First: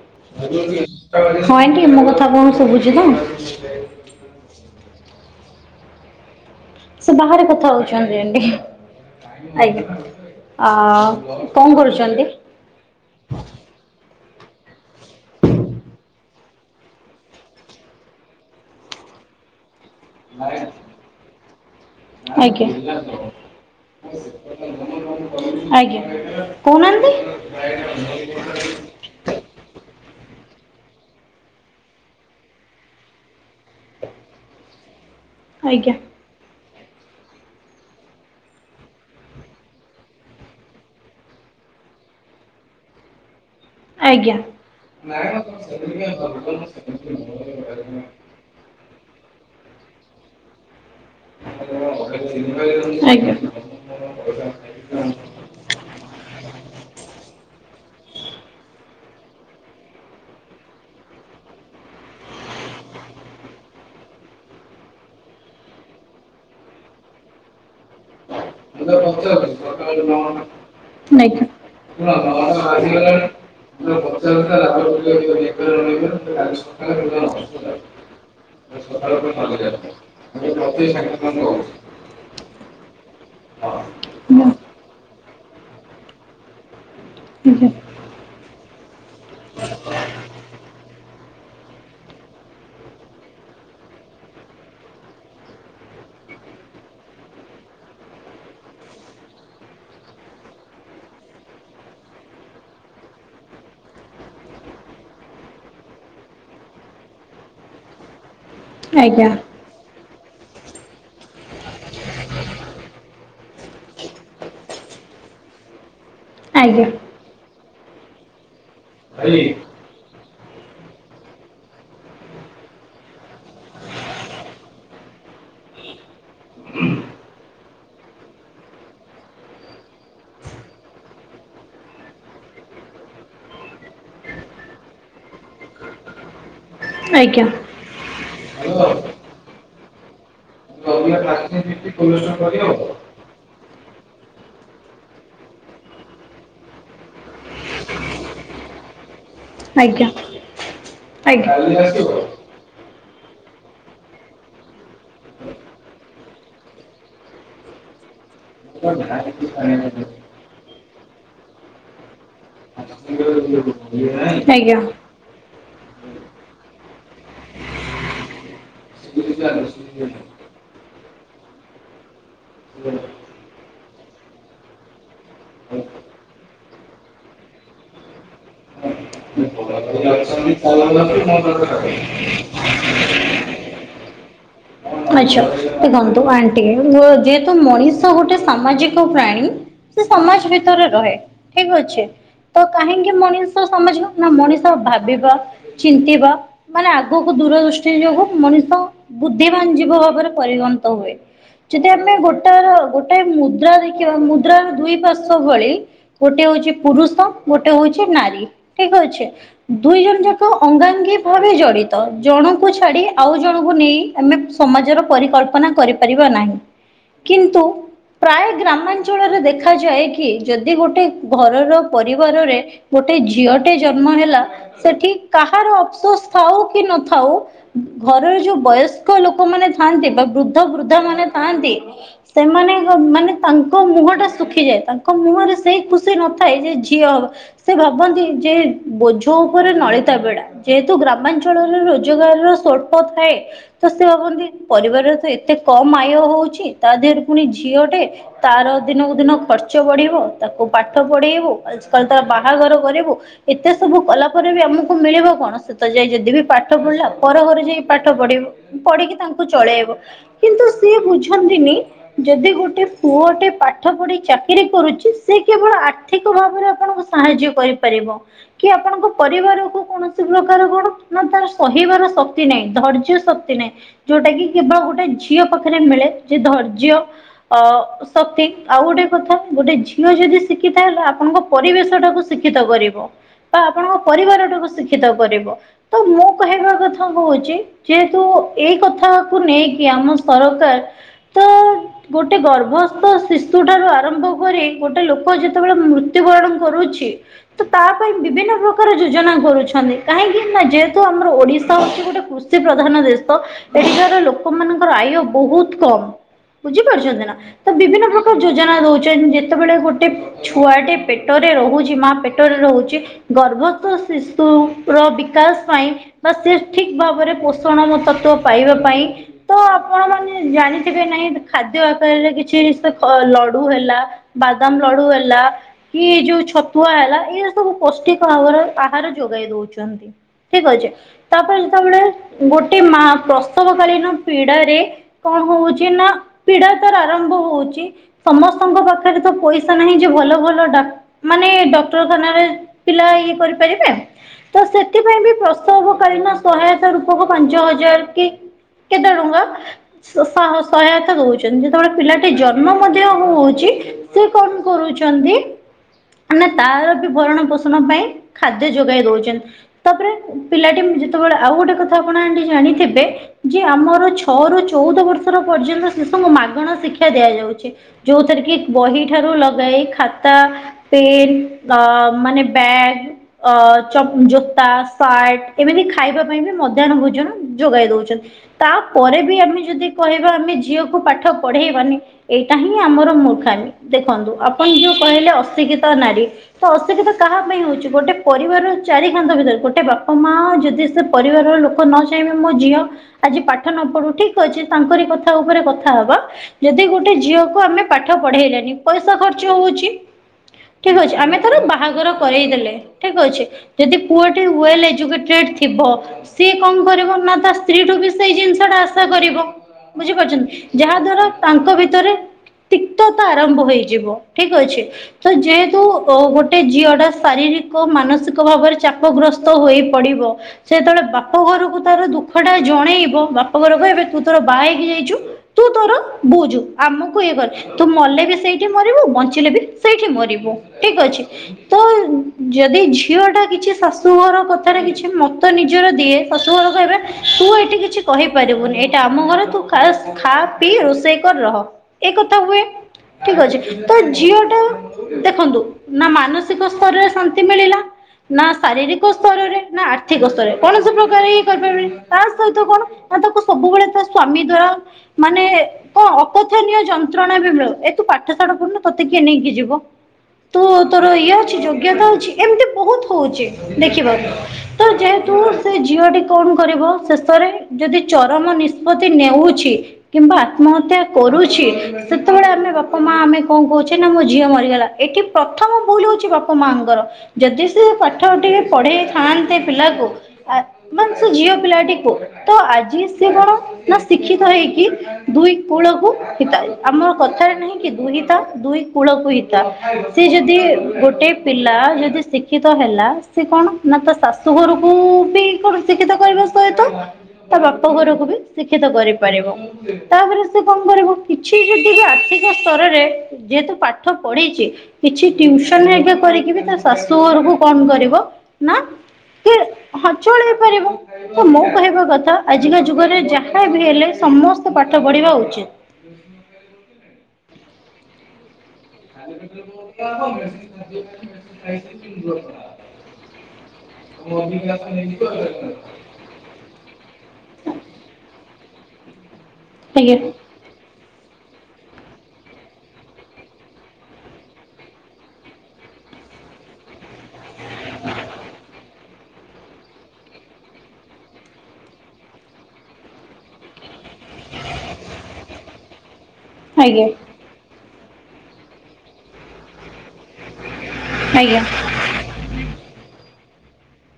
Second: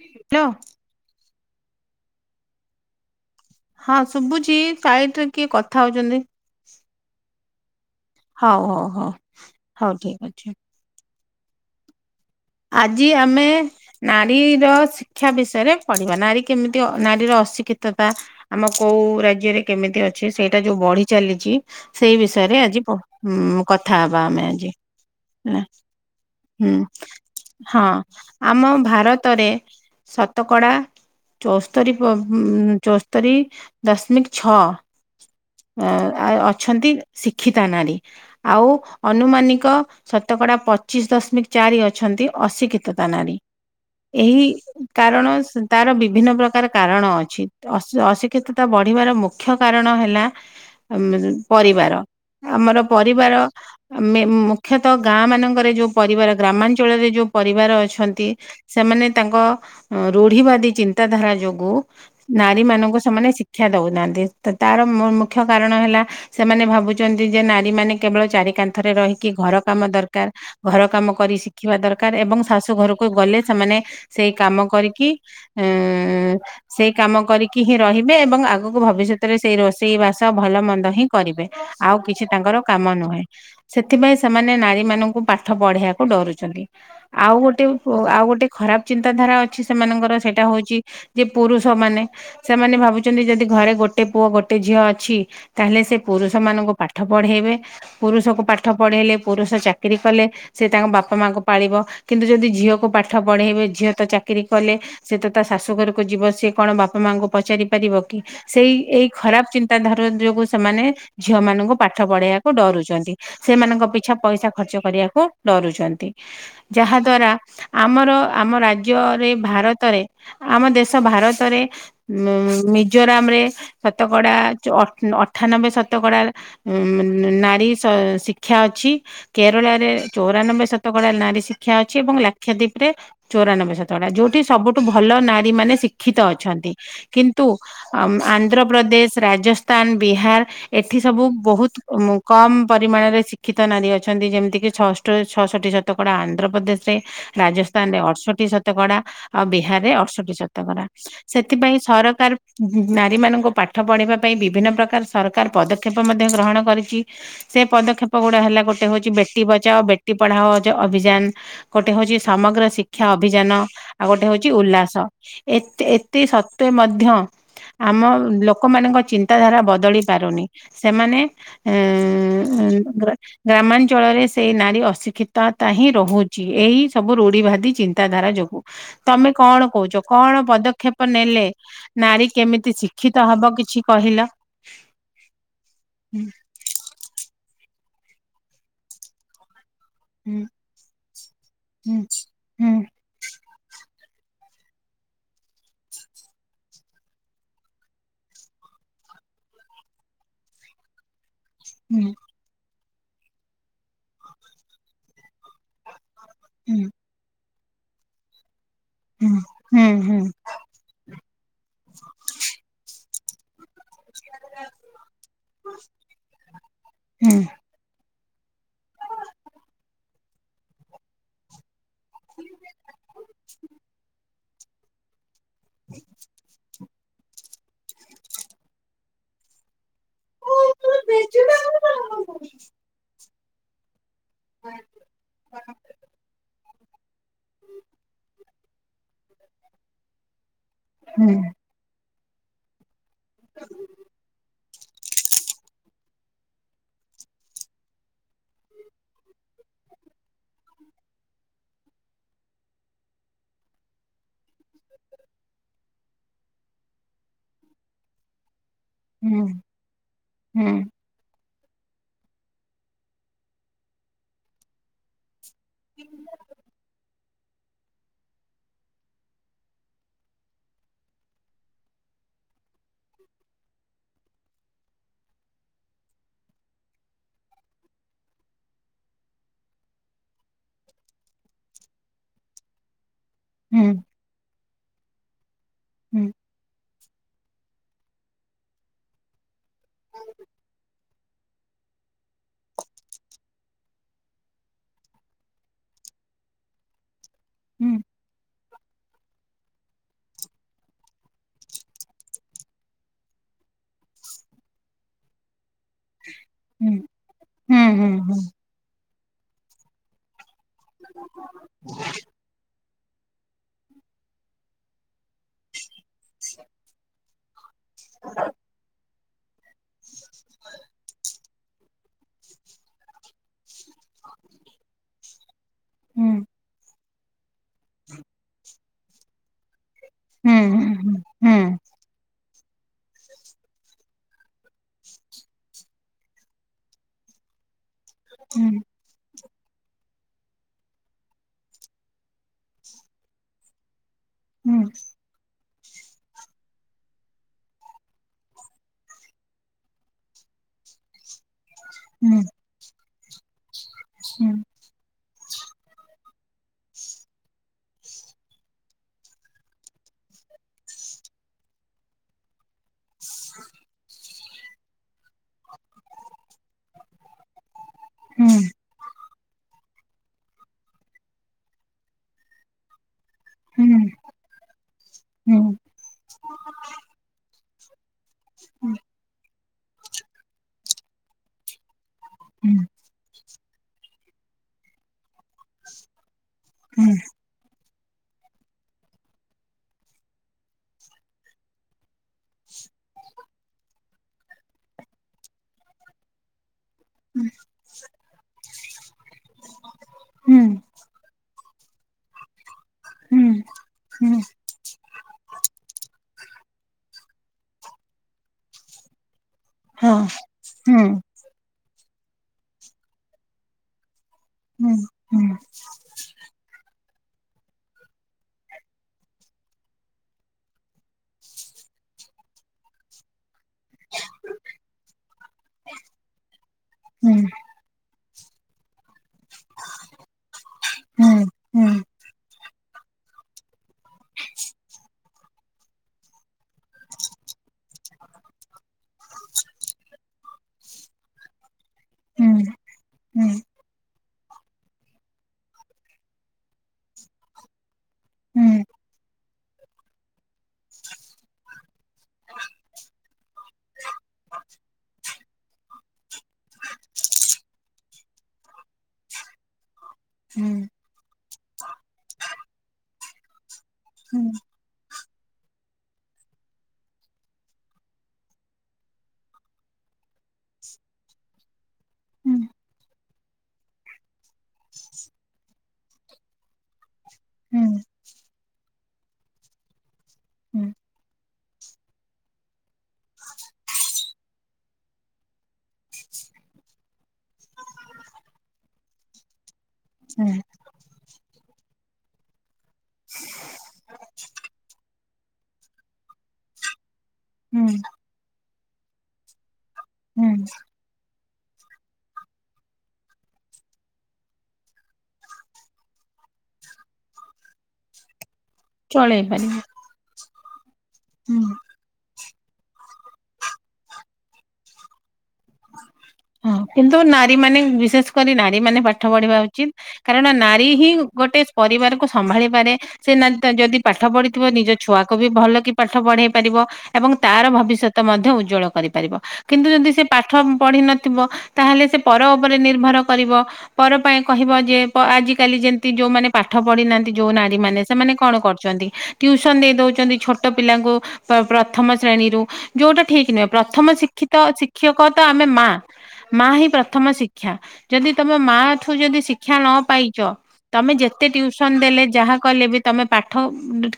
Hello ହଁ aunty ମୋ କଥା ଆପଣଙ୍କୁ ଶୁଭୁଛି ତ। ହଁ ଶୁଭୁଚି ସାଇଟରେ କିଏ କଥା ହଉଚନ୍ତି। ସେ ବାହାରେ କଥା ହଉଛନ୍ତି ଆଣ୍ଟି ହଉ ହଉ ହଉ ହଉ ଠିକ ଅଛି ଆଜ୍ଞା ଆ ଆ କଁ କରୁଛନ୍ତି? ଆଜି ଆମେ ନାରୀର ଶିକ୍ଷା ବିଷୟରେ ପଢିବା ନାରୀ କେମିତି ଅ ନାରୀର ଅଶିକ୍ଷିତତା ଆମ କୋଉ ରାଜ୍ୟରେ କେମିତି ଅ ଛି ସେଇଟା ଯୋଉ ବଢି ଚାଲିଚି ସେଇ ବିଷୟରେ ଆଜ୍ଞା। ଆଜି ପ ଉଁ କଥା ହବା ଆମେ ଆଜି। ହେଲା ଆଜ୍ଞା ହୁଁ କହୁନାହାନ୍ତି। ହଁ ଆମ ଭାରତରେ ଶତକଡା ଚଉସ୍ତରି ପ ଉଁ ଚଉସ୍ତରି ଦଶମିକ ଛଅ ଆ ଆଜ୍ଞା ଆଉ ଅଛନ୍ତି ଶିକ୍ଷିତା ନାରୀ। ଆଉ ଅନୁମାନିକ ଶତକଡା ପଚିଶ ଦଶମିକ ଚାରି ଅ ଛନ୍ତି ଅଶିକ୍ଷିତତା ନାରୀ। ଆଜ୍ଞା। ଏହି କାରଣ ସେ ତାର ବିଭିନ୍ନ ପ୍ରକାର କାରଣ ଅଛି ତ ଅଶ ଅଶି କ୍ଷିତତା ବଢିବାର ମୁଖ୍ୟ କାରଣ ହେଲା ଆମେ [unintelligible] ପରିବାର ଆମର ଆଜ୍ଞା। ପରିବାର ଆମେ ମୁଖ୍ୟତଃ ଗାଁମାନଙ୍କରେ ଯୋଉ ପରିବାର ଗ୍ରାମାଞ୍ଚଳରେ ଯୋଉ ପରିବାର ଅଛନ୍ତି ସେମାନେ ତାଙ୍କ ଅଁ ରୁଢିିବାଦୀ ଚିନ୍ତାଧାରା ଯୋଗୁ ନାରୀମାନଙ୍କୁ ସେମାନେ ଶିକ୍ଷା ଦଉନାହାନ୍ତି ତ ତାର ମୁ ମୁଖ୍ୟ କାରଣ ହେଲା ସେମାନେ ଭାବୁଚନ୍ତି ଯେ ନାରୀମାନେ କେବଳ ଚାରି କାନ୍ଥରେ ରହିକି ଘର କାମ ଦରକାର ଘର କାମ କରି ଆଜ୍ଞା ଆଜ୍ଞା ଶି ଖିବା ଦରକାର ଏବଂ ଶାଶୁ ଘରକୁ ଗଲେ ସେମାନେ ସେଇ କାମ କରିକି ଏଁ ସେଇ କାମ କରିକି ହିଁ ରହିବେ ଏବଂ ଆଗୁକୁ ଭବିଷ୍ୟତରେ ସେଇ ରୋଷେଇ ବାସ ଭଲ ମନ୍ଦ ହିଁ କରିବେ। ଆଉ କିଛି ତାଙ୍କର କାମ ନୁହେଁ ସେଥିପାଇଁ ସେମାନେ ନାରୀମାନଙ୍କୁ ପାଠ ପଢେଇଆକୁ ଡରୁଛନ୍ତି। ଆଉ ଗୋଟେ ଓ ଆଉ ଗୋଟେ ଖରାପ ଚିନ୍ତାଧାରା ଅଛି ସେମାନଙ୍କର ସେଟା ହଉଚି ଯେ ପୁରୁଷମାନେ ସେମାନେ ଭାବୁଚନ୍ତି ଯଦି ଘରେ ଗୋଟେ ପୁଅ ଗୋଟେ ଝିଅ ଅଛି ତାହେଲେ ସେ ପୁରୁଷମାନଙ୍କୁ ପାଠ ପଢେଇବେ। ପୁରୁଷକୁ ପାଠ ପଢେଇଲେ ପୁରୁଷ ଚାକିରି କଲେ ସେ ତାଙ୍କ ବା ପ ମାଙ୍କୁ ପାଳିବ କିନ୍ତୁ ଯଦି ଝିଅକୁ ପାଠ ପଢେଇବେ ଝିଅ ତ ଚାକିରି କଲେ ସେ ତ ତା ଶାଶୁ ଘରୁକୁ ଯିବ ସିଏ କଣ ବାପା ମାଙ୍କୁ ପଚାରିପାରିବ କି ସେଇ ଏଇ ଆଜ୍ଞା ଖରାପ ଚିନ୍ ତାଧରା ଯୋଗୁ ସେମାନେ ଝିଅମାନୁଙ୍କୁ ପାଠ ପଢେଇଆକୁ ଡରୁଚନ୍ତି। ସେମାନଙ୍କ ପିଛା ପଇସା ଖର୍ଚ୍ଚ କରିଆକୁ ଡରୁଛନ୍ ଆଜ୍ଞା ଯାହା ଦ୍ୱାରା ଆମର ଆମ ରାଜ୍ୟରେ ଭାରତରେ ଆମ ଦେଶ ଭାରତରେ ମ ମ ମିଜୋରାମରେ ଶତକଡା ଚ ଅଠ୍ ଉଁ ଅଠାନବେ ଶତକଡା ଉଁ ନାରୀ ଶିକ୍ଷା ଅଛି କେରଳରେ ଚଉରାନବେସ ଶତକଡା ନାରୀ ଶିକ୍ଷା ଅଛି ଏବଂ ଲକ୍ଷାଦ୍ୱୀପ ରେ ଚୋରାନବେ ଶତକଡା ଯୋଉଠି ସବୁଠୁ ଭଲ ନାରୀ ମାନେ ଶିକ୍ଷିତ ଅଛନ୍ତି। କିନ୍ତୁ ଆଜ୍ଞା ଆନ୍ଧ୍ରପ୍ରଦେଶ, ରାଜସ୍ଥାନ, ବିହାର ଏଠି ସବୁ ବହୁତ କମ୍ ପରିମାଣରେ ଶିକ୍ଷିତ ନାରୀ ଅଛନ୍ତି ଯେମିତି କିି ଛଷ୍ଟ ଛଅ ଶତକଡା ଆନ୍ଧ୍ରପ୍ରଦେଶରେ, ରାଜସ୍ଥାନରେ ଅଠଷଠି ଶତକଡା ଆଉ ବିହାରରେ ଅଠଷଠି ଶତକଡା ସେଥିପାଇଁ ସରକାର ନାରୀ ମାନଙ୍କୁ ପାଠ ପଢିବା ପାଇଁ ବିଭିନ୍ନ ପ୍ରକାର ସରକାର ପଦକ୍ଷେପ ମଧ୍ୟ ଗ୍ରହଣ କରିଛି। ସେ ପଦକ୍ଷେପ ଗୁଡା ହେଲା ଗୋଟେ ହଉଛି ବେଟି ବଚାଅ ବେଟି ପଢାଓ ଅଭିଯାନ, ଗୋଟେ ହଉଛି ସମଗ୍ର ଶିକ୍ଷା ଅଭିଯାନ, ଆଉ ଗୋଟେ ହଉଛି ଆଜ୍ଞା। ଆଜ୍ଞା। ଉଲ୍ଲାସ। ଏତେ ଏତେ ସତ୍ତ୍ୱେ ମଧ୍ୟ ଆମ ଲୋକମାନଙ୍କ ଚିନ୍ତାଧାରା ବଦଳି ପାରୁନି ସେମାନେ ଉ ଗ୍ରାମାଞ୍ଚଳରେ ସେଇ ନାରୀ ଅସିକ କ୍ଷିତତା ହିଁ ରହୁଛି ଏଇ ସବୁ ରୁଢି ଭାଦି ଚିନ୍ତାଧାରା ଯୋଗୁ। ତମେ କଣ କହୁଛ? କଣ ପଦକ୍ଷେପ ନେଲେ ନାରୀ କେମିତି ଶିକ୍ଷିତ ହବ କିଛି କହିଲ? ଆଚ୍ଛା ଦେଖନ୍ତୁ ହୁଁ ଆଣ୍ଟି ଯେହେତୁ ମଣିଷ ଗୋଟେ ସାମାଜିକ ପ୍ରାଣୀ ସେ ହୁଁ ସମାଜ ଭିତରେ ରହେ ଠିକ ଅଛି। ହୁଁ ତ କାହିଁକି ମଣିଷ ସମାଜ ନା ମଣିଷ ଭାବିବା ଚିନ୍ତିିବା ମାନେ ଆଗକୁ ଦୂର ଦୃଷ୍ଟି ଯୋଗୁ ମଣିଷ ବୁଦ୍ଧିମାନ ଯ ଯିବ ଭାବରେ ପରିଗଣିତ ହୁଏ। ଯଦି ହୁଁ ଆମେ ଗୋଟେ ତାର ଗୋଟେ ମୁଦ୍ରା ଦେଖିବା ମୁଦ୍ରାର ଦୁଇ ପାର୍ଶ୍ଵ ଭଳି ଗୋଟେ ହଉଛି ହୁଁ ପୁରୁଷ ଗୋଟେ ହଉଛି ନାରୀ। ଠିକ ଅଛିେ ହୁଁ ହୁଁ ଦୁଇ ଜଣ ହୁଁ। ଯାକ ଅଙ୍ଗାଙ୍ଗୀ ଭାବେ ଜଡିତ। ଜଣଙ୍କୁ ଛାଡି ଆଉ ଜଣଙ୍କୁ ନେଇ ଆମେ ସମାଜର ପରିକଳ୍ପନା କରିପାରିବା ନାହିଁ। ହୁଁ କିନ୍ତୁ ପ୍ରାୟ ଗ୍ରାମାଞ୍ଚଳରେ ଦେଖାଯାଏ କି ଯଦି ଗୋଟେ ଘରର ପରିବାରରେ ଗୋଟେ ଝିଅ ଟେ ଜନ୍ମ ହେଲା ସେଠି କାହାର ଅଫସୋସ ଥାଉ କି ନଥାଉ ଘରର ଯୋଉ ବୟସ୍କ ଲୋକମାନେ ଥାନ୍ତି ବା ବୃଦ୍ଧ ବୃଦ୍ଧା ମାନେ ଥାନ୍ତି ସେମାନେ ମାନେ ତାଙ୍କ ମୁହଁ ଟା ଶୁଖିଯାଏ ତାଙ୍କ ମୁହଁରେ ସେଇ ଖୁସି ନଥାଏ ଯେ ଝିଅ ହବ। ସେ ଭାବନ୍ତି ଯେ ବୋଝ ଉପରେ ନଳିତା ବେଡା। ଯେହେତୁ ହୁଁ ଗ୍ରାମାଞ୍ଚଳରେ ରୋଜଗାରର ସଳ୍ପ ଥାଏ। ତ ସେ ଭାବନ୍ତି ପରିବାରରେ ତ ଏତେ କମ ଆୟ ହଉଛି। ତା ଦେହରେ ପୁଣି ଝିଅଟେ ତାର ଦିନକୁ ଦିନ ଖର୍ଚ୍ଚ ବଢିବ, ତାକୁ ପାଠ ପଢେଇବୁ, ଆଜି କାଲି ତାର ବାହାଘର କରିବୁ ଏତେ ସବୁ କଲା ପରେ ବି ଆମ ମକୁ ମିଳିବ କଣ? ସେତ ଯାଇ ଯଦି ବି ପାଠ ପଢିଲା, ପର ଘରେ ଯାଇ ପାଠ ପଢିବ। ପଢିକି ହୁଁ ତାଙ୍କୁ ଚଳେଇବ କିନ୍ତୁ ହୁଁ ସିଏ ବୁଝ ଯଦି ଗୋଟେ ପୁଅ ଟେ ପାଠ ପଢି ଚାକିରୀ କରୁଛି ସେ କେବଳ ଆର୍ଥିକ ଭାବରେ ଆପଣଙ୍କୁ ସାହାଯ୍ୟ କରିପାରିବ। କି ଆପଣଙ୍କ ପରିବାର କ କୌଣସି ପ୍ରକାର କଣ ନା ତାର ସହିବାର ଶକ୍ତି ନାହିଁ, ଧୈର୍ଯ୍ୟ ଶକ୍ତି ଯୋଉଟା କି କେବଳ ଗୋଟେ ଝିଅ ପାଖରେ ମିଳେ ଯେ ଧୈର୍ଯ୍ୟ ଅ ଶକ୍ତି ଆଉ ଗୋଟେ କଥା, ଗୋଟେ ଝିଅ ଯଦି ଶିକ୍ଷିତ ହେଲା, ତାହେଲେ ଆପଣଙ୍କ ପରିବେଶ ଟାକୁ ଶିକ୍ଷିତ କରିବ। ବ ହୁଁ ପରିବାରଟାକୁ ଶିକ୍ଷିତ କରିବ। ତ ହୁଁ ମୁଁ କହିବା କଥା କହୁଛି ଯେହେତୁ ଏଇ କଥା କୁ ନେଇକି ଆମ ସରକାର ତ ଗୋଟେ ଗର୍ଭସ୍ଥ ଶିଶୁ ଠାରୁ ଆରମ୍ଭ କରି, ଗୋଟେ ଲୋକ ଯେତେବେଳେ ମୃତ୍ୟୁ ମୃତ୍ୟୁ ବରଣ କରୁଛି ତ ତା ହୁଁ ପାଇଁ ବିଭିନ୍ନ ପ୍ରକାର ଯୋଜନା କରୁଛନ୍ତି। କାହିଁକି ନା ଯେହେତୁ ଆମର ଓଡିଶା ହଉଛି ଗୋଟେ କୃଷି ପ୍ର ଧନ ଦେଶ ତ ଏଠିକାରା ଲୋକମାନଙ୍କର ଆୟୁ ବହୁତ କମ୍। ହୁଁ ବୁଝିପାରୁଛନ୍ତି ନା ତ ବିଭିନ୍ନ ପ୍ରକାର ହୁଁ ଯୋଜନା ଦଉଛି ଯେତେବେଳେ ଗୋଟେ ଛୁଆଟେ ପେଟରେ ରହୁଛି ମା ପେଟରେ ରହୁଛି ଗର୍ଭସ୍ଥ ଶିଶୁର ର ବି ବିକାଶ ପାଇଁ ବା ସେ ଠିକ ଭାବରେ ପୋଷଣ ତତ୍ତ୍ୱ ପାଇବା ପାଇଁ ତ ଆପଣ ମାନ ଜାଣିଥିବେ ନାହିଁ ଖାଦ୍ୟ ଆକାରରେ କିଛି ସେ ଲଡୁ ହେଲା। ବାଦାମ ଲଡ଼ୁ ହେଲା। କି ଯୋଉ ଛତୁଆ ହେଲା ଏଇ ସବୁ ପୌଷ୍ଟିକ ଭାବର ଆହାର ଯୋଗେଇ ଦଉଛନ୍ତି। ଠିକ ହୁଁ ହୁଁ ଅଛି ହୁଁ ତାପରେ ଯେତେବେଳେ ଗୋଟେ ମା ପ୍ରସବ କାଳୀନ ପୀଡାରେ କଣ ହଉଛି ନା ପୀଡା ତାର ଆରମ୍ଭ ହଉଛି ହୁଁ ସମସ୍ତଙ୍କ ପା ପଇସା ନାହିଁ ଯେ ଭଲ ଭଲ ଡା ମାନେ ଡକ୍ଟରଖାନାରେ ପିଲା ଇଏ କରିପାରିବେ। ତ ସେଥିପାଇଁ ବି ପ୍ରସବ କଳୀନ ସହାୟତା ରୂପ ଫଗୁ ପାଞ୍ଚ ହଜାର କି କେତେ ଟଙ୍କା ସ ଶାହ ସହାୟତା ଦଉ ଯେତେବେଳେ ପିଲାଟି ଜନ୍ମ ମଧ୍ୟ ହଉଛି ସେ କଣ କରୁଛନ୍ତି। ନା ତାର ବି ଭରଣ ପୋଷଣ ପାଇଁ ଖାଦ୍ୟ ଯୋଗାଇ ଦଉଛ ତାପରେ ପିଲାଟି ଯେତେବେଳେ ଆଉ ଗୋଟେ କଥା ଆପଣ ଆ ଜାଣିଥିବେ। ଯେ ଆମର ଛଅ ରୁ ଚଉଦ ବର୍ଷର ପର୍ଯ୍ୟନ୍ତ ଶିଶୁଙ୍କୁ ମାଗଣା ଶିକ୍ଷା ଦିଆଯାଉଛି। ଯୋଉଥିରେ କି ବହି ଠାରୁ ଲଗେଇ ଖାତା ପେନ୍ ତ ମାନେ ବ୍ୟାଗ ଅ ଚ ଜୋତା ସାର୍ଟ ଏମିତି ଖାଇବା ପାଇଁ ବି ମ ମଧ୍ୟନ ଭୋଜନ ଯୋଗାଇ ଦଉଛନ୍ତି ତାପରେ ବି ଆମେ ଯଦି କହିବା ଆମେ ଝିଅକୁ ପାଠ ପଢେଇବାନି ଏଇଟା ହିଁ ଆମର ମୂର୍ଖାମୀ। ଦେଖନ୍ତୁ ଆପଣ ଯୋଉ କହିଲେ ଅଶିକ୍ଷିତ ନାରୀ। ତ ଅଶିକ୍ଷିତ କାହା ପାଇଁ ହଉଛି ଗୋଟେ ପରିବାର ଚାରି କାନ୍ତ ଭିତରେ ଗୋଟେ ବାପା ମା ଯଦି ସେ ପରିବାରର ଲୋକ ନ ଚାହିଁବେ ମୋ ଝିଅ ଆଜି ପାଠ ନ ପଢୁ ଠିକ ଅଛି ତାଙ୍କରି କଥା ଉପରେ କଥା ହବା। ଯଦି ଗୋଟେ ଝିଅକୁ ଆମେ ପାଠ ପଢେଇଲେଣିି ପଇସା ଖର୍ଚ୍ଚ ହଉଛି। ଠିକ ଅଛି ଆମେ ତାର ବାହାଘର କରେଇ ଦେଲେ ଠିକ ଅଛି। ଯଦି ପୁଅଟି ୱଲ ଏଜୁକେଟେଡ ଥିବ? ସିଏ କଣ କରିବ ନା ତା ସ୍ତ୍ରୀଠୁ ବି ସେଇ ଜିନିଷ ଟା ଆଶା କରିବ। ବୁଝିପାରୁଛନ୍ତି ଯାହା ଦ୍ଵାରା ତାଙ୍କ ଭିତରେ ତିକ୍ତତା ଆରମ୍ଭ ହେଇଯିବ ଠିକ ଅଛି। ତ ଯେହେତୁ ଗୋଟେ ଝିଅ ଟା ଶାରୀରିକ ମାନସିକ ଭାବରେ ଚାପ ଗ୍ରସ୍ତ ହୋଇ ପଡିବ। ସେତେବେଳେ ବାପ ଘରକୁ ତାର ଦୁଃଖ ଟା ଜଣେଇବ ବାପ ଘରକୁ କହିବେ ତୁ ତୋର ବାହା ହେଇକି ଯାଇଛୁ ତୁ ତୋର ବୁଝୁ ଆମକୁ ଏ କର ତୁ ମଲେ ବି ସେଇଠି ମରିବୁ ବଞ୍ଚିଲେ ବି ସେଇଠି ମରିବୁ ଠିକ ଅଛି। ତ ଯଦି ଝିଅ ଟା କିଛି ଶାଶୁ ଘର କଥାରେ କିଛି ମତ ନିଜର ଦିଏ। ସାଶୁ ଘର କହବେ ତୁ ଏଇଠି କିଛି କହିପାରିବୁନି ଏଇଟା ଆମ ଘରେ ତୁ ଖାଶ୍ ଖା ବି ରୁଷେଇକର ରହ ଏ କଥା ହୁଏ ଠିକ ଅଛି ତ ଝିଅ ଟା ଦେଖନ୍ତୁ ନା ମାନସିକ ସ୍ତରରେ ଶାନ୍ତି ମିଳିଲା। ନା ଶାରୀରିକ ସ୍ତରରେ ନା ଆର୍ଥିକ ସ୍ତରରେ କୌଣସି ପ୍ରକା [unintelligible] ତା ସହିତ କଣ ନା ତାକୁ ସବୁବେଳେ ତା ସ୍ଵାମୀ ଦ୍ଵାରା ମାନେ କଣ ଅକଥାନୀୟ ଯନ୍ତ୍ରଣା ବି ମିଳୁ ଏ ତୁ ପାଠଶାଠ ପଢ଼ିନୁ ତତେ କିଏ ନେଇକି ଯିବ। ତୁ ତୋର ଇଏ ଅଛି ଯୋଗ୍ୟତା ଅଛି ଏମିତି ବହୁତ ହଉଛି ଦେଖିବ। ତ ଯେହେତୁ ସେ ଝିଅଟି କଣ କରିବ ଶେଷରେ ଯଦି ଚରମ ନିଷ୍ପତ୍ତି ନେଉଛି। କିମ୍ବା ଆତ୍ମହତ୍ୟା କରୁଛି ସେତେବେଳେ ଆମେ ବାପା ମା ଆମେ କଣ କହୁଛେ ନା ମୋ ଝିଅ ମରିଗଲା ଏଠି ପ୍ରଥମ ଭୁଲ ହଉଛି ବାପା ମାଙ୍କର ଯଦି ସେ ପାଠ ଟିକେ ପଢେଇ ଥାଆନ୍ତେ ପିଲାକୁ ଆ ମାନେ ସେ ଝିଅ ପିଲାଟିକୁୁ ତ ଆଜି ସେ କଣ ନା ଶିକ୍ଷିତ ହେଇକି ଦୁଇ କୂଳକୁୁ ହିତା ଆମର କଥାରେ ନାହିଁ କି ଦୁଇ ହିତା ଦୁଇ କୂଳକୁ ହିତା ସେ ଯଦି ଗୋଟେ ପିଲା ଯଦି ଶିକ୍ଷିତ ହେଲା ସେ କଣ ନା ତା ଶାଶୁଘରକୁ ବି କଣ ଶିକ୍ଷିତ କରିବା ସହିତ ତା ବାପଘରକୁ ବି ଶିକ୍ଷିତ କରିପାରିବ। ତାପରେ ସେ କଣ କରିବ କିଛି ଯଦି ବି ଆର୍ଥିକ ସ୍ତରରେ ଯେହେତୁ ପାଠ ପଢିଚି କିଛି ଟଉସନ୍ ହେରିକା କରିକି ବି ତା ଶାଶୁଘରକୁ କଣ କରିବ ନା ଚଳେଇ ପାରିବ। ହଁ ଚଳେଇ ପାରିବ। ତ ମୋ କହିବା କଥା ଆଜିକା ଯୁଗରେ ଯାହାବି ହେଲେ ସମସ୍ତେ ପାଠ ପଢିବା ଉଚିତ। ପ୍ରୃଶମ ହ କିନ୍ତୁ ନାରୀମାନେ ବିଶେଷ କରି ନାରୀ ମାନେ ପାଠ ପଢିବା ଉଚିତ କାରଣ ନାରୀ ହିଁ ଗୋଟେ ସ୍ ପରିବାରକୁ ସମ୍ଭାଳିପାରେ। ସେ ନା ତା ଯଦି ପାଠ ପଢିଥିବ ନିଜ ଛୁଆକୁ ବି ଭଲକି ପାଠ ପଢେଇ ପାରିବ ଏବଂ ତାର ଭବିଷ୍ୟ ତ ମଧ୍ୟ ଉଜ୍ବଳ କରିପାରିବ କିନ୍ତୁ ଯଦି ଆଜ୍ଞା ସେ ପାଠପଢି ନ ଥିବ ତାହେଲେ ସେ ପର ଓପରେ ନିର୍ଭର କରିବ ପର ପାଇଁ କହିବ ଯିଏ ପ ଆଜିକାଲି ଯେମତି ଯୋଉମାନେ ପାଠ ପଢିନାହା ଯୋଉ ନାରୀମାନେ ସେମାନେ କଣ କରୁଚନ୍ତି ଟ୍ୟୁସନ୍ ଦେଇ ଦୋଉଚନ୍ତି ଛୋଟ ପିଲାଙ୍କୁ ପ୍ର-ପ୍ରଥମ ଶ୍ରେଣୀରୁ ଯୋଉଟା ଠିକ ନୁହେଁ ପ୍ରଥମ ଶି କ୍ଷିତ ଶିକ୍ଷକ ତ ଆମେ ମାଆ ମାଆ ହିଁ ଆଜ୍ଞା ପ୍ରଥମ ଥମ ଶିକ୍ଷା ଯଦି ତମ ମାଆଠୁ ଯଦି ଶିକ୍ଷା ନ ପାଇ ଚ ତମେ ଯେତେ ଟ୍ୟୁସନ୍ ଦେଲେ ଯାହା କଲେ ବି ତମେ ପାଠ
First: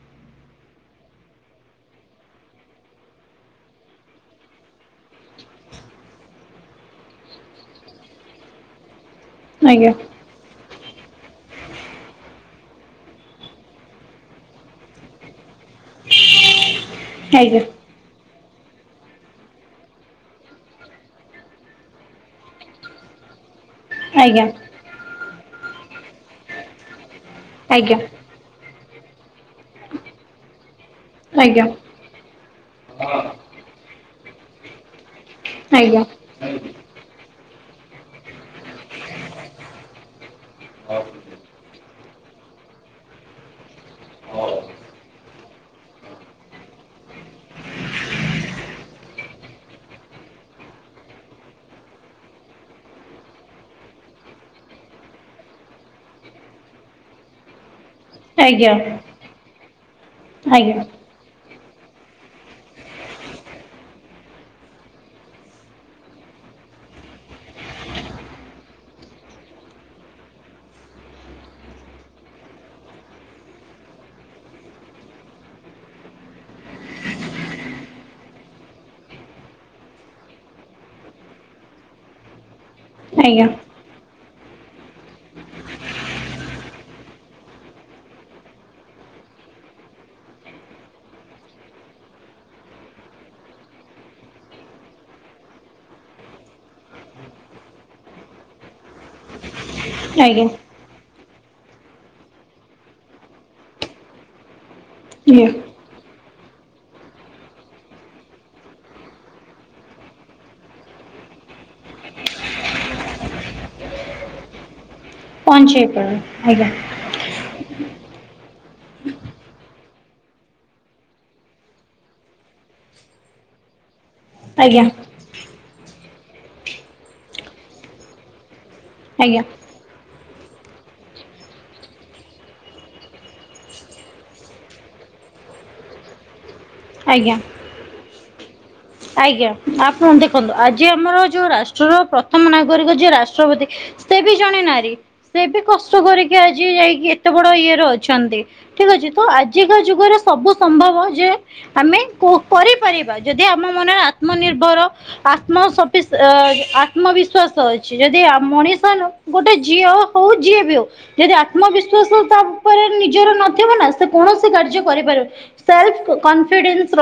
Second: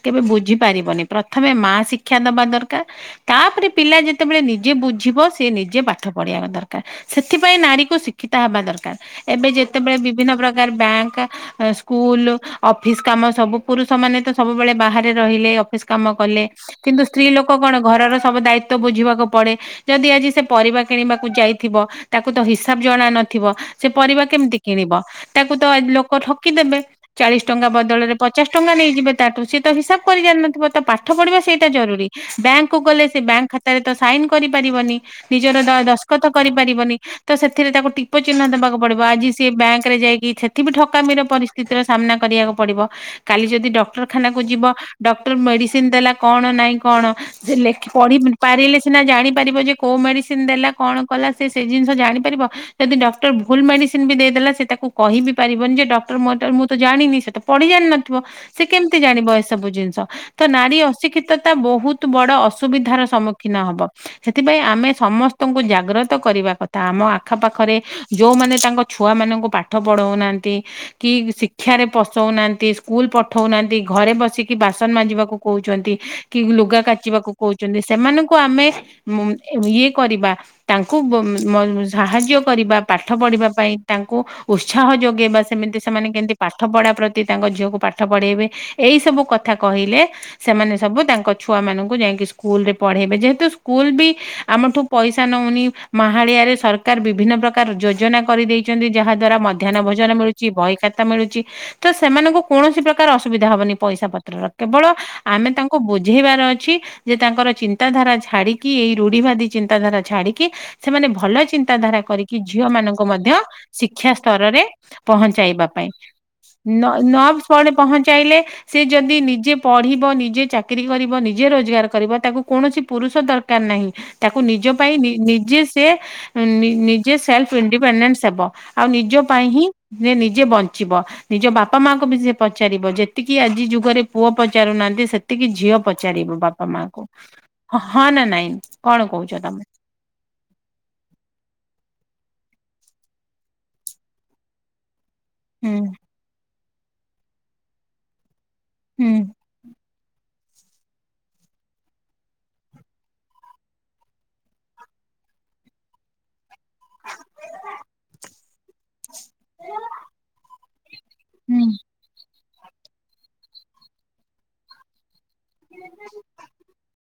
କେବେ ବୁଝିପାରିବନି ପ୍ରଥମେ ମାଆ ଶିକ୍ଷା ଦବା ଦରକାର। ତାପରେ ପିଲା ଯେତେବେଳେ ନିଜେ ବୁଝିବ ସିଏ ନିଜେ ପାଠ ପଢିବା ଦର କା ସେଥିପାଇଁ ନାରୀକୁ ଶିକ୍ଷିତ ହବା ଦରକାର ଏବେ ଆଜ୍ଞା ଆଜ୍ଞା ଯେତେବେଳେ ବିଭିନ୍ନ ପ୍ରକାର ବ୍ୟାଙ୍କ ଅ ସ୍କୁଲୁ ଅଫିସ କାମ ସବୁ ପୁରୁଷମାନେ ତ ସବୁବେଳେ ବାହାରେ ରହିଲେ ଅଫିସ କାମ କଲେ କିନ୍ତୁ ସ୍ତ୍ରୀଲୋକ ଆଜ୍ଞା କଣ ଘରର ସବୁ ଦାୟି ତ୍ୱ ବୁଝିବାକୁ ପଡେ ଯଦି ଆଜି ସେ ପରିବା କିଣିବାକୁ ଯାଇ ଥିବ ତାକୁ ତ ହିସାବ ଜଣା ନଥିବ ସେ ପରିବା ଆଜ୍ଞା କେମତି କିଣିବ ତାକୁ ତ ଆ ଲୋକ ଠକିଦେବେ ଚାଳିଶ ଟଙ୍କା ଆଜ୍ଞା ବଦଳରେ ପ ପଚାଶ ଟଙ୍କା ନେଇଯିବେ ତାଠୁ ସିଏ ତ ହିସାବ କରି ଜାଣିନଥିବ ତ ପାଠପଢିବା ଆଜ୍ଞା ଆଜ୍ଞା ସେଇଟା ଜରୁରୀ। ବ୍ୟାଙ୍କକୁ ଗଲେ ସେ ବ୍ୟାଙ୍କ ଖାତାରେ ତ ସାଇନ କରିପାରିବନି ନିଜର ଆଜ୍ଞା ଦ-ଦସ୍କତ କରିପାରି ବନି ତ ସେଥିରେ ତାକୁ ଟି ପ ଚିହ୍ନ ଦେବାକୁ ପଡିବ ଆଜି ସିଏ ବ୍ୟାଙ୍କରେ ଯାଇକି ସେଠି ବିି ଠକାମିର ପରିସ୍ଥିତିର ସ୍ ସାମ୍ନା କରିବାକୁ ପଡିବ କାଲି ଯଦି ଡକ୍ଟରଖାନ ଯିବ ଡକ୍ଟର ମେଡିସିନ ସିନ୍ ଦେଲା କଣ ନାଇଁ କଣ ସେ ଲେଖି ପଢି ପାରିଲେ ସିନା ଜାଣିପାରିବ ଯେ କୋଉ ମେଡିସିନ ଦେଲା କଣ କଲା ସେ ସେ ଜିନିଷ ଜାଣିପାରିବ। ଯଦି ଡକ୍ଟର ଭୁଲ ମେଡିସିନ ବି ଦେଇଦେଲା ସେ ତାକୁ କହିବି ପାରିବନି ଯେ ଡକ୍ଟର ମୁଁ ଏଟା ମୁଁ ତ ଜାଣିନି ସେତ ପଢି ଜାଣିିନଥିବ ସେ କେମତି ଜାଣିବ ଏସବୁ ଜିନିଷ ତ ନାରୀ ଅ ଅଶିକ୍ଷିତତା ବୋହୁତ ବଡ ଅସୁବିଧାର ସମ୍ମୁଖୀନ ହବ ସେଥିପାଇଁ ଆମେ ସମସ୍ତଙ୍କୁ ଜା ଜାଗ୍ରତ କରିବା କଥା ଆମ ଆଖପାଖରେ ଯୋଉମାନେ ତାଙ୍କ ଛୁଆମାନଙ୍କୁ ପାଠ ପଢ଼ୋଉନାହାନ୍ତି କି ଶିକ୍ଷାରେ ପସଉନାହାନ୍ତି ସ୍କୁଲ ପଠୋଉନାହାନ୍ତି ଘରେ ବସିକି ବାସନ ମାଜିବାକୁ କୋହୁଚନ୍ତି। କି ଲୁଗା କାଚିବାକୁ କୋହୁଚନ୍ତି ସେମାନଙ୍କୁ ଆମେ ମୁଁ ଏ ଇଏ କରିବା ତାଙ୍କୁ ବ ମ ସାହାଯ୍ୟ କରିବା ପାଠ ଆଜ୍ଞା ଆଜ୍ଞା ପଢ଼ିବା ପାଇଁ। ତାଙ୍କୁ ଉତ୍ସାହ ଯୋଗେଇବା ସେମିତି ସେମାନେ କେମତି ପାଠପଢ଼ା ପ୍ରତି ତାଙ୍କ ଝିଅକୁ ପାଠ ପଢ଼େଇବେ। ଏଇସବୁ କଥା କହିଲେ ସେମାନେ ସବୁ ତାଙ୍କ ଛୁଆମାନଙ୍କୁ ଯାଇଁକି ସ୍କୁଲରେ ପଢେଇବେ ଯେହେତୁ ସ୍କୁଲ ବି ଆମଠୁ ପଇସା ନୋଉ ନି ମାହାଳିଆରେ ସରକାର ବିଭିନ୍ନ ପ୍ରକାର ଯୋଜନା କରିଦେଇଚନ୍ତି ଯାହା ଦ୍ଵାରା ମା ମଧ୍ୟାନ ଭୋଜନ ଆଜ୍ଞା ମିଳୁଚି ଆଜ୍ଞା ବହିଖାତା ମିଳୁଚି ତ ସେମାନଙ୍କୁ କୌଣସି ପ୍ରକାର ଅସୁବିଧା ହବନି ପଇସା ପତ୍ରର। କେବଳ ଆମେ ତାନ୍ କୁ ବୁଝେଇବାର ଅଛି ଯେ ତାଙ୍କର ଚିନ୍ତାଧାରା ଛାଡିକି ଏଇ ରୁଢିିବାଦୀ ଚିନ୍ତାଧାରା ଛାଡି କି ସେମାନେ ଭଲ ଚିନ୍ତା ଧାରା କରିକି ଝିଅମାନଙ୍କୁ ମଧ୍ୟ ଶିକ୍ଷା ସ୍ତରରେ ପହଞ୍ଚାଇବା ପହଞ୍ଚେଇ ପାଇଁ ପାରିବ ନ ନ [unintelligible] ପହଞ୍ଚାଇଲେ ସେ ଯଦି ନିଜେ ପଢିବ ନିଜେ ଚାକିରୀ କରିବ ନିଜେ ରୋଜଗାର କରିବ ତାକୁ କୌଣସି ପୁରୁଷ ଦର କାରନାହିଁ। ତାକୁ ନିଜ ଆଜ୍ଞା ପାଇଁ ନିଜେ ସେ ନିଜେ ସେଲ୍ଫ ଇଣ୍ଡିପେଣ୍ଡେଣ୍ଟ ହେବ। ଆଉ ନିଜ ଆଜ୍ଞା ପାଇଁ ହିଁ ନିଜେ ବଞ୍ଚିବ। ନିଜ ବାପା ମାଙ୍କୁ ବି ସେ ପଚାରିବ ଯେତିକି ଆଜି ଯୁଗରେ ପୁଅ ପଚାରୁନାହାନ୍ତି ସେ ତିକେ ଝିଅ ପଚାରିବ ବାପା ମା ଆଜ୍ଞା କ ଆଜ୍ଞା ହଁ ନା ନାଇଁ କଣ କହୁଛ ତମେ। ହଁ ଦେଖନ୍ତୁ ଆଜି ଆମର ଯେଉଁ ରାଷ୍ଟ୍ରର ପ୍ରଥମ ନାଗରିକ ଯିଏ ରାଷ୍ଟ୍ରପତି ସେ ବି ଜଣେ ନାରୀ ସେବେ ହୁଁ କଷ୍ଟ କରିକି ଆଜି ଯାଇକି ଏତେ ବଡ ଇଏରେ ଅଛନ୍ତି ଠିକ ଅଛି ହୁଁ ତ ଆ ଆଜିକା ଯୁଗରେ ସବୁ ସମ୍ଭବ ଯେ ଆମେ କରିପାରିବା ଯଦି ଆମ ମନରେ ଆତ୍ମନିର୍ଭର ଆତ୍ମ ସି ଆତ୍ମବିଶ୍ଵାସ ଅଛି ଯଦି ମଣିଷ ନ ଗୋଟେ ଝିଅ ହଉ ଯିଏ ବି ହଉ ଯଦି ହୁଁ ଆତ୍ମବିଶ୍ଵାସ ତା ନିଜ ନଥିନା ସେ କୌଣସି କାର୍ଯ୍ୟ କରିପାର